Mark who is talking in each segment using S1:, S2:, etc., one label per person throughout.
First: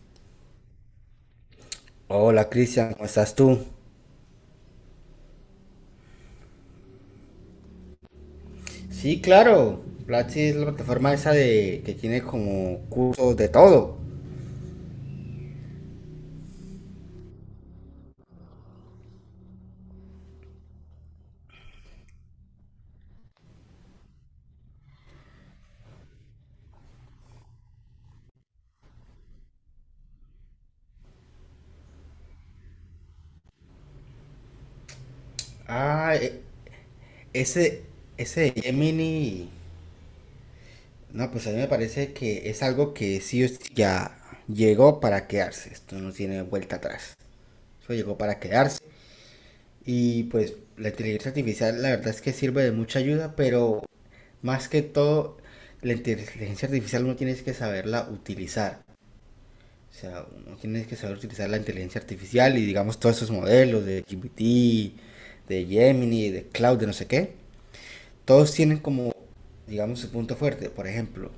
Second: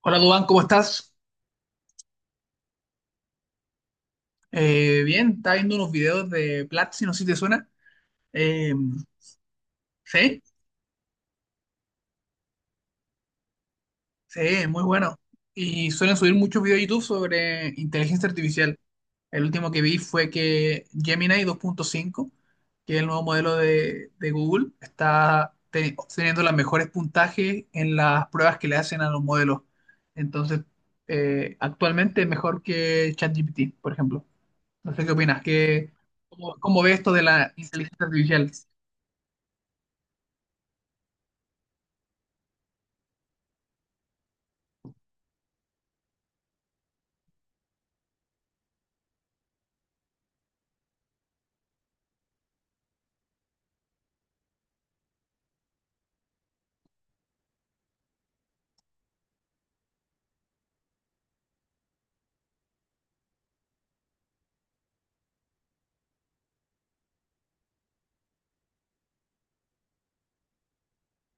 S1: Hola Dubán, ¿cómo estás?
S2: Hola Cristian, ¿cómo estás tú?
S1: Bien, estaba viendo unos videos de Platzi, no sé si te suena. Eh,
S2: Sí, claro. Platzi
S1: sí,
S2: es la plataforma esa de que tiene como cursos de todo.
S1: sí, muy bueno. Y suelen subir muchos videos de YouTube sobre inteligencia artificial. El último que vi fue que Gemini 2.5, que es el nuevo modelo de Google, está obteniendo los mejores puntajes en las pruebas que le hacen a los modelos. Entonces, actualmente es mejor que ChatGPT, por ejemplo. No sé qué opinas. ¿qué,
S2: Ah,
S1: cómo, cómo ves esto de la
S2: ese,
S1: inteligencia artificial?
S2: ese de Gemini. No, pues a mí me parece que es algo que sí o sí ya llegó para quedarse. Esto no tiene vuelta atrás. Eso llegó para quedarse. Y pues la inteligencia artificial la verdad es que sirve de mucha ayuda, pero más que todo, la inteligencia artificial uno tiene que saberla utilizar. O sea, uno tiene que saber utilizar la inteligencia artificial y digamos todos esos modelos de GPT, de Gemini, de Cloud, de no sé qué. Todos tienen como, digamos, su punto fuerte. Por ejemplo,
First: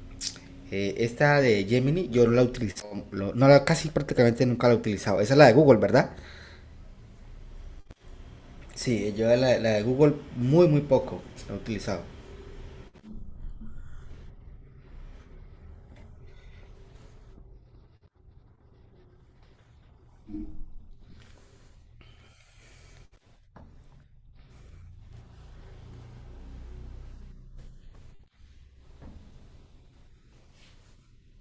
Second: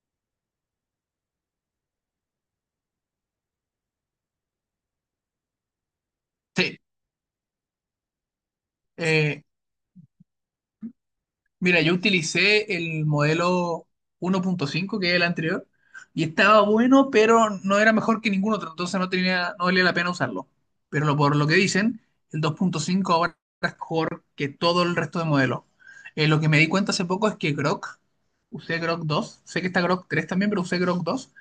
S2: esta de Gemini yo no la utilizo, no la, casi prácticamente nunca la he utilizado. Esa es la de Google, ¿verdad?
S1: Sí,
S2: Sí, yo
S1: eh,
S2: la de Google muy, muy poco la he
S1: mira, yo
S2: utilizado.
S1: utilicé el modelo 1.5, que es el anterior, y estaba bueno, pero no era mejor que ningún otro, entonces no tenía, no valía la pena usarlo. Pero por lo que dicen, el 2.5 ahora es mejor que todo el resto de modelos. Lo que me di cuenta hace poco es que Grok, usé Grok 2, sé que está Grok 3 también, pero usé Grok 2,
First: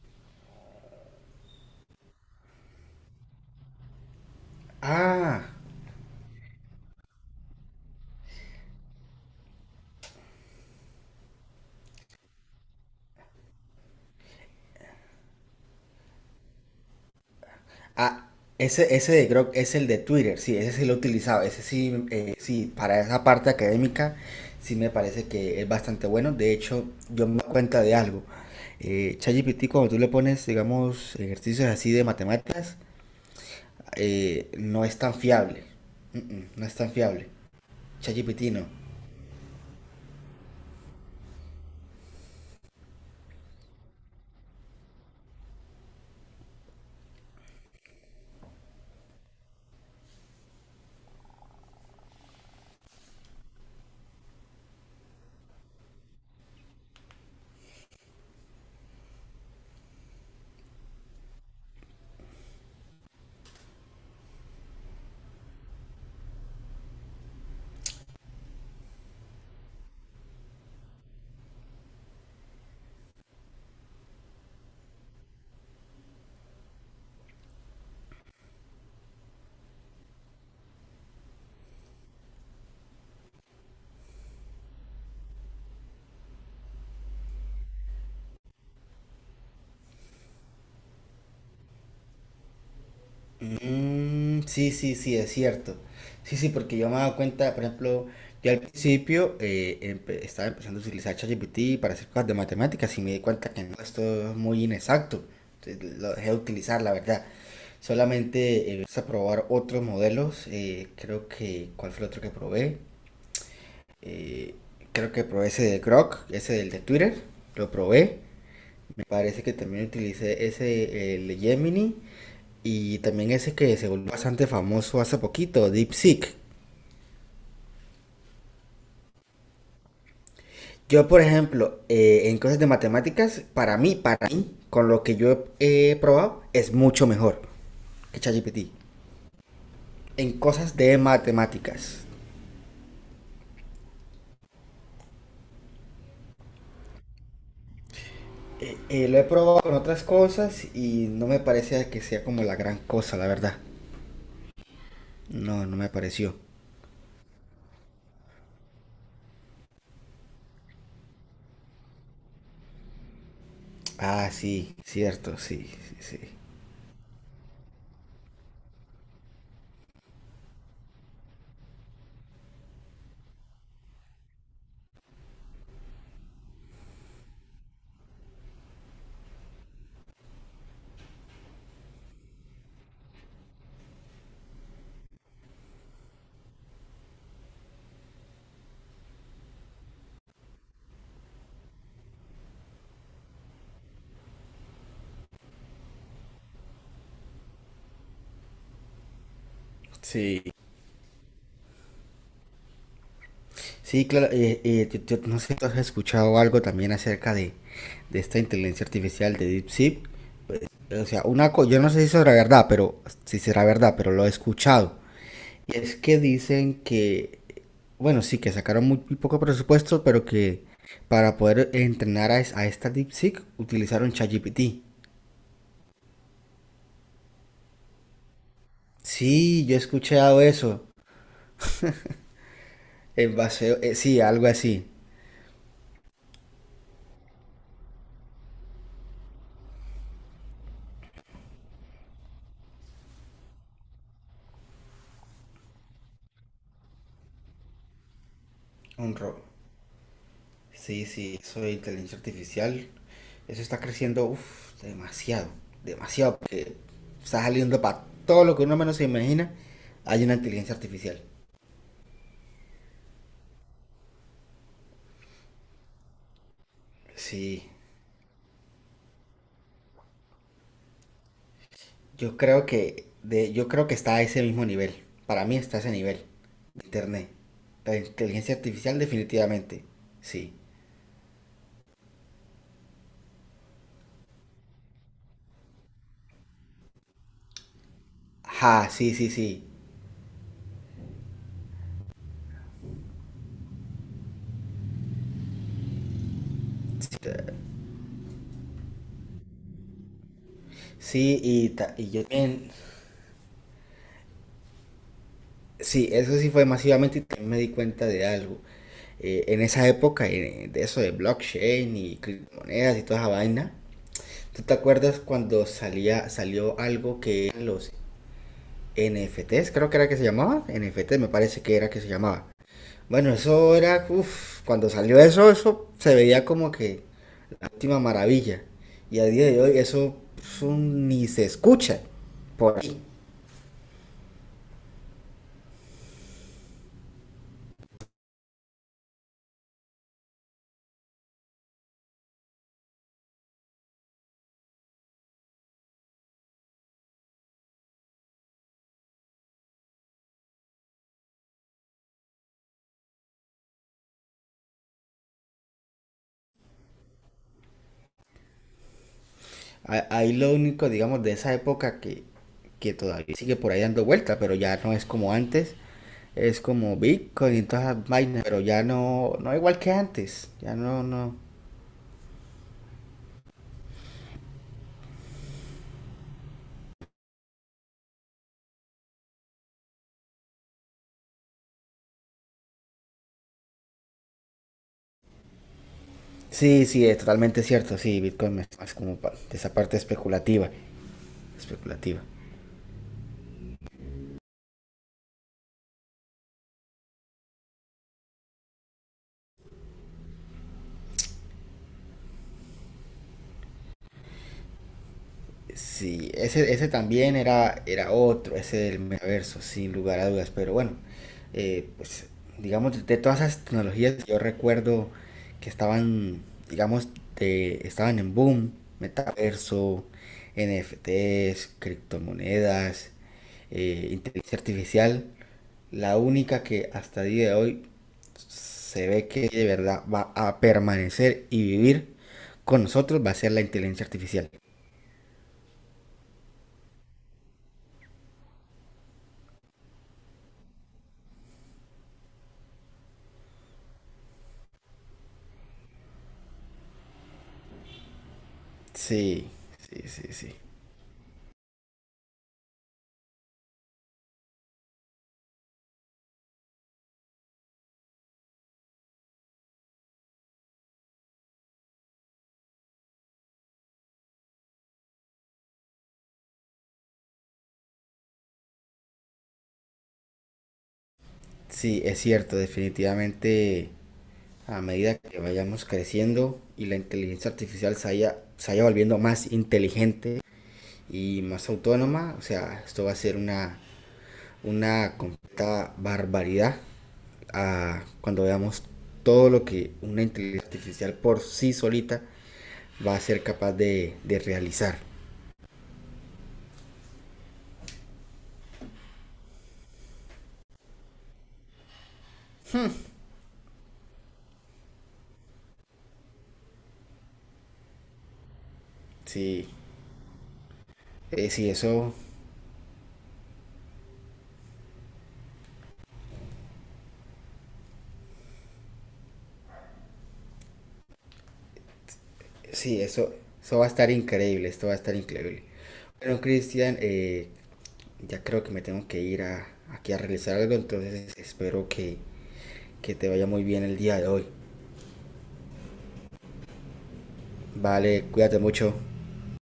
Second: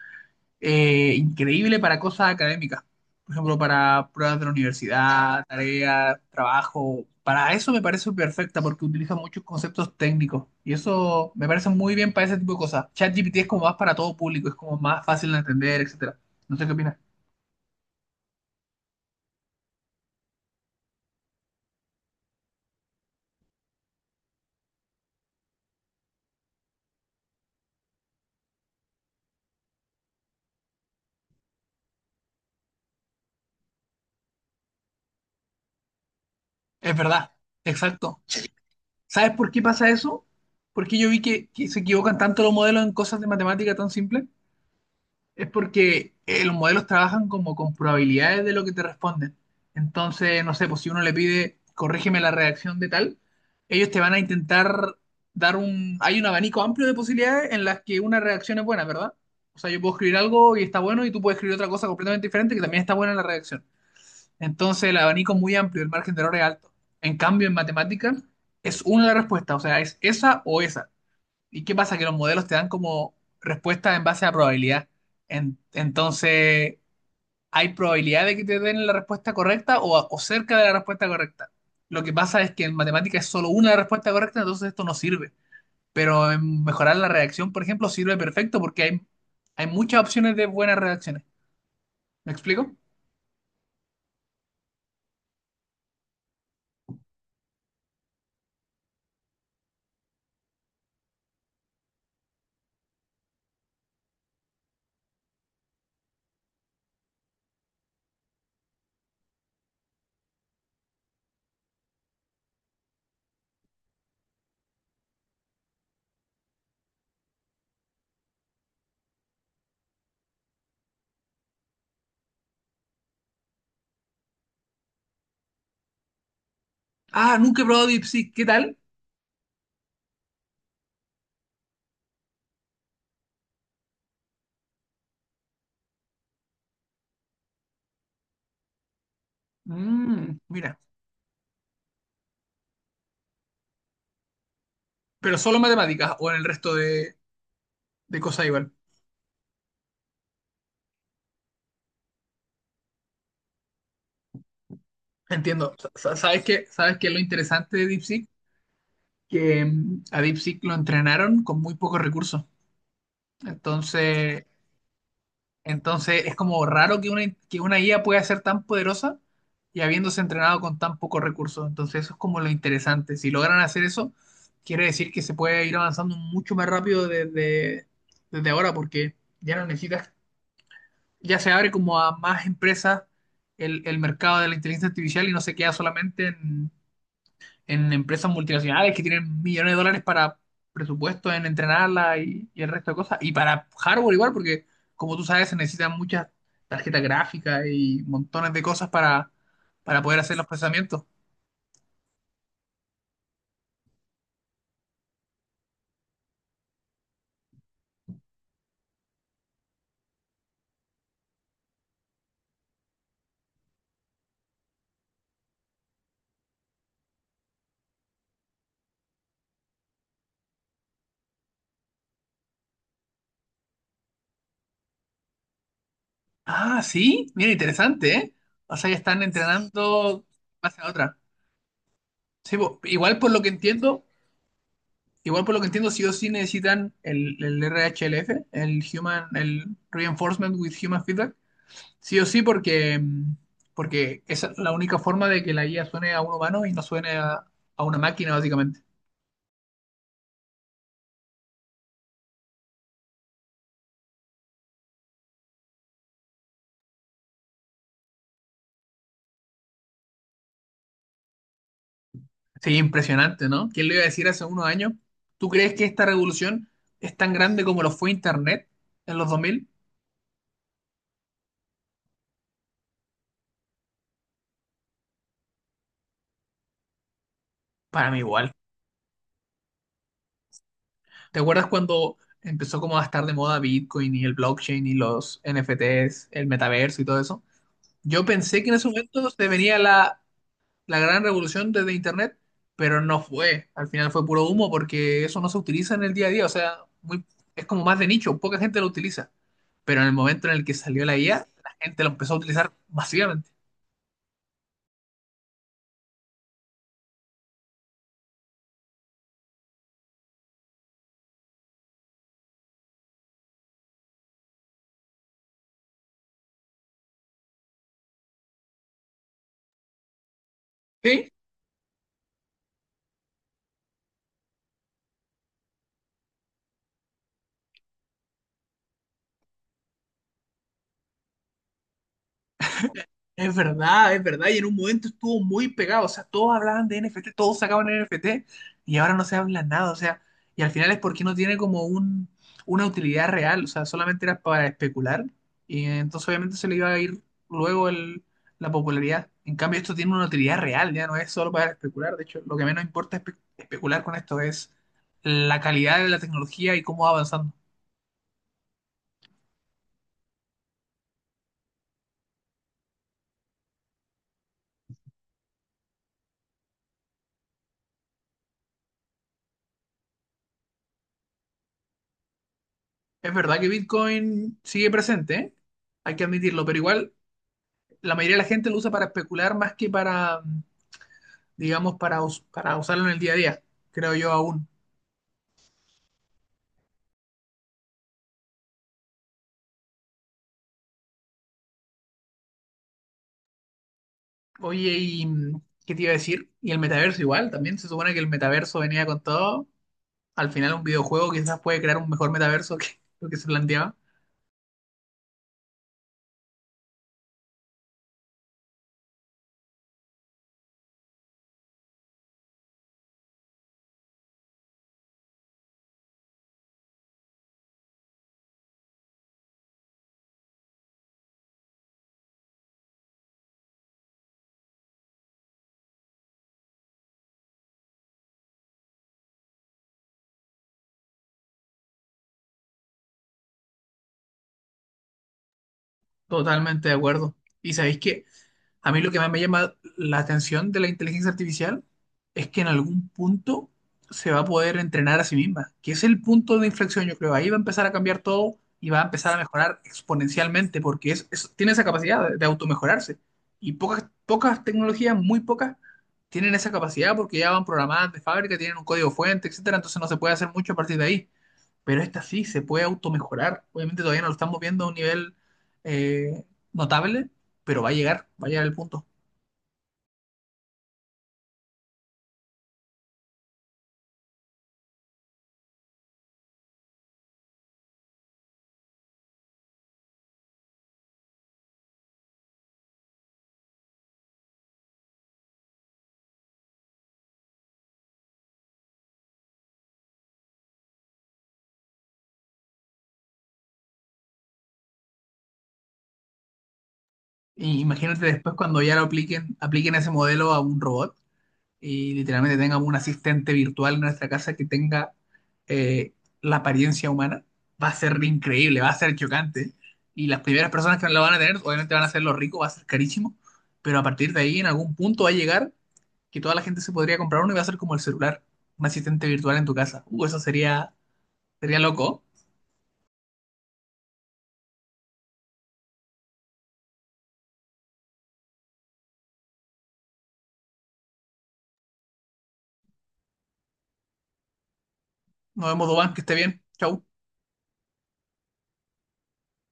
S1: increíble para cosas académicas. Por ejemplo, para pruebas de la
S2: Ah,
S1: universidad, tareas, trabajo. Para eso me parece perfecta porque utiliza muchos conceptos técnicos. Y eso me parece muy bien para ese tipo de cosas. ChatGPT es como más para todo público, es como más fácil de entender, etcétera. No sé qué opinas.
S2: Ah, ese de Grok es el de Twitter, sí, ese sí lo he utilizado, ese sí, sí, para esa parte académica sí me parece que es bastante bueno. De hecho, yo me doy cuenta de algo. ChatGPT, cuando tú le pones, digamos, ejercicios así de matemáticas, no es tan fiable. No es tan
S1: Es
S2: fiable.
S1: verdad, exacto.
S2: ChatGPT no.
S1: ¿Sabes por qué pasa eso? Porque yo vi que se equivocan tanto los modelos en cosas de matemática tan simples. Es porque los modelos trabajan como con probabilidades de lo que te responden. Entonces, no sé, pues si uno le pide, corrígeme la redacción de tal, ellos te van a intentar Hay un abanico amplio de posibilidades en las que una redacción es buena, ¿verdad? O sea, yo puedo escribir algo y está bueno y tú puedes escribir otra cosa completamente diferente que también está buena en la redacción. Entonces, el abanico es muy amplio, el margen de error es alto. En cambio, en matemáticas es una la respuesta, o sea, es esa o esa. ¿Y qué pasa? Que los modelos te dan como respuestas en base a probabilidad. Entonces, hay probabilidad de que te den la respuesta correcta o, o cerca de la respuesta correcta. Lo que pasa es que en matemática es solo una respuesta correcta, entonces esto no sirve. Pero en mejorar la redacción, por ejemplo, sirve perfecto porque hay muchas opciones de buenas redacciones. ¿Me explico?
S2: Mm, sí, sí, sí, es cierto. Sí, sí, porque yo me he dado cuenta, por ejemplo, yo al principio estaba empezando a utilizar ChatGPT para hacer cosas de matemáticas y me di cuenta que no, esto es muy inexacto. Entonces, lo dejé de utilizar, la verdad. Solamente empecé a probar otros modelos. Creo que, ¿cuál fue el otro que probé? Eh, Creo que probé ese de Grok, ese del de Twitter. Lo probé. Me parece que también utilicé ese, el de Gemini. Y también ese que se volvió bastante famoso hace poquito, DeepSeek.
S1: Ah, nunca he probado DeepSeek. ¿Qué tal?
S2: Yo, por ejemplo, en cosas de matemáticas, para mí, con lo que yo he probado, es mucho mejor que ChatGPT. En
S1: Mm,
S2: cosas
S1: mira,
S2: de matemáticas.
S1: pero solo en matemáticas o en el resto de cosas igual.
S2: Lo he probado con otras cosas y no me parece que sea como la gran cosa, la verdad. No,
S1: Entiendo.
S2: no me pareció.
S1: ¿Sabes qué? ¿Sabes qué es lo interesante de DeepSeek? Que a Deep lo entrenaron con muy pocos recursos.
S2: Ah,
S1: Entonces,
S2: sí, cierto, sí, sí, sí.
S1: entonces, es como raro que una IA pueda ser tan poderosa y habiéndose entrenado con tan pocos recursos. Entonces, eso es como lo interesante. Si logran hacer eso, quiere decir que se puede ir avanzando mucho más rápido desde, desde ahora, porque ya no necesitas, ya se abre como a más empresas el mercado de la inteligencia artificial y no se queda solamente en empresas multinacionales que tienen millones de dólares para presupuesto en entrenarla y el resto de cosas. Y para hardware igual, porque como tú sabes, se necesitan muchas tarjetas gráficas y montones de cosas para poder hacer
S2: Sí,
S1: los procesamientos.
S2: sí, claro, yo no sé si has escuchado algo también acerca de esta inteligencia artificial de DeepSeek. O sea, una yo no sé si será verdad, pero si será verdad, pero lo he escuchado. Y es que dicen que, bueno, sí, que sacaron muy, muy poco presupuesto, pero que para poder entrenar a esta DeepSeek utilizaron ChatGPT.
S1: Ah, sí, mira, interesante, ¿eh? O sea, ya están
S2: Sí, yo he
S1: entrenando
S2: escuchado
S1: base
S2: eso.
S1: a otra. Sí, igual por
S2: En
S1: lo que
S2: base,
S1: entiendo,
S2: sí, algo así.
S1: sí o sí necesitan el RHLF, el Human, el Reinforcement with Human Feedback. Sí o sí, porque esa es la única forma de que la IA suene a un humano y no suene a una máquina, básicamente.
S2: Un robo. Sí, sí, eso de inteligencia artificial. Eso está creciendo, uf, demasiado, demasiado, porque está saliendo para todo lo que uno menos se imagina, hay una inteligencia artificial.
S1: Sí, impresionante, ¿no? ¿Quién le iba a decir hace unos años? ¿Tú crees que esta revolución es tan grande
S2: Sí,
S1: como lo fue Internet en los 2000?
S2: yo creo que está a ese mismo nivel. Para mí está a ese nivel de internet. La
S1: Para mí igual.
S2: inteligencia artificial definitivamente. Sí.
S1: ¿Te acuerdas cuando empezó como a estar de moda Bitcoin y el blockchain y los NFTs, el metaverso y todo eso? Yo pensé que en ese
S2: Ajá, sí, sí,
S1: momento se
S2: sí.
S1: venía la gran revolución desde Internet, pero no fue. Al final fue puro humo porque eso no se utiliza en el día a día. O sea, es como más de nicho, poca gente lo utiliza. Pero en el momento en el que salió la IA,
S2: Sí, y,
S1: la
S2: ta-
S1: gente
S2: y
S1: lo
S2: yo
S1: empezó a utilizar
S2: también.
S1: masivamente.
S2: Sí, eso sí fue masivamente y también me di cuenta de algo. En esa época, de eso de blockchain y criptomonedas y toda esa vaina, ¿tú te acuerdas cuando salió algo que eran los NFTs? Creo que era que se llamaba. NFT me
S1: Sí.
S2: parece que era que se llamaba. Bueno, eso era, uff, cuando salió eso, eso se veía como que la última maravilla. Y a día de hoy eso ni se escucha por ahí.
S1: Es verdad, es verdad. Y en un momento estuvo muy pegado. O sea, todos hablaban de NFT, todos sacaban NFT y ahora no se habla nada. O sea, y al final es porque no tiene como una utilidad real. O sea, solamente era para especular. Y entonces obviamente se le iba a ir luego la popularidad. En cambio, esto tiene una utilidad real, ya no es solo para especular. De hecho, lo que menos importa especular con esto es la calidad de la tecnología y cómo va avanzando.
S2: Ah, ahí lo único, digamos, de esa época que todavía sigue por ahí dando vuelta, pero ya no es como antes. Es como Bitcoin y todas las vainas, pero ya no, no igual que antes. Ya no, no.
S1: Es verdad que Bitcoin sigue presente, ¿eh? Hay que admitirlo, pero igual la mayoría de la gente lo usa para especular más que para, digamos, para usarlo en el día a día, creo yo aún.
S2: Sí, sí, es totalmente cierto. Sí, Bitcoin es más como de esa parte especulativa. Especulativa.
S1: Oye, ¿y qué te iba a decir? Y el metaverso igual, también se supone que el metaverso venía con todo. Al final un videojuego quizás puede crear un mejor metaverso que lo que se planteaba.
S2: Sí, ese también era otro, ese del metaverso, sin lugar a dudas. Pero bueno, pues digamos, de todas esas tecnologías que yo recuerdo que estaban, digamos, estaban en boom, metaverso, NFTs, criptomonedas, inteligencia artificial, la única que hasta el día de hoy se ve que de verdad va a permanecer y vivir con nosotros va a ser la inteligencia artificial.
S1: Totalmente de acuerdo. Y sabéis que a mí lo que más me llama la atención de la inteligencia artificial es que en algún punto se va a poder entrenar a sí misma, que es el punto de inflexión, yo creo. Ahí va a empezar a cambiar todo y va a empezar a
S2: Sí,
S1: mejorar
S2: sí, sí, sí.
S1: exponencialmente porque tiene esa capacidad de automejorarse. Y pocas, pocas tecnologías, muy pocas, tienen esa capacidad porque ya van programadas de fábrica, tienen un código fuente, etcétera. Entonces no se puede hacer mucho a partir de ahí, pero esta sí se puede automejorar. Obviamente todavía no lo estamos viendo a un nivel eh, notable, pero va a llegar el punto.
S2: Sí, es cierto, definitivamente a medida que vayamos creciendo y la inteligencia artificial se vaya volviendo más inteligente y más autónoma, o sea, esto va a ser una completa barbaridad, cuando veamos todo lo que una inteligencia artificial por sí solita va a ser capaz de realizar.
S1: Y imagínate después cuando ya lo apliquen ese modelo a un robot y literalmente tengamos un asistente virtual en nuestra casa que tenga eh, la apariencia humana. Va a ser increíble, va a ser
S2: Sí,
S1: chocante. Y las primeras personas que lo van a tener,
S2: sí,
S1: obviamente van a
S2: eso.
S1: ser los ricos, va a ser carísimo, pero a partir de ahí en algún punto va a llegar que toda la gente se podría comprar uno y va a ser como el celular, un asistente virtual en tu casa. Eso sería, sería loco.
S2: Sí, eso va a estar increíble, esto va a estar increíble. Bueno, Cristian, ya creo que me tengo que ir aquí a realizar algo, entonces espero que te vaya muy bien el día de hoy.
S1: Nos vemos, Doban, que esté bien. Chau.
S2: Vale, cuídate mucho.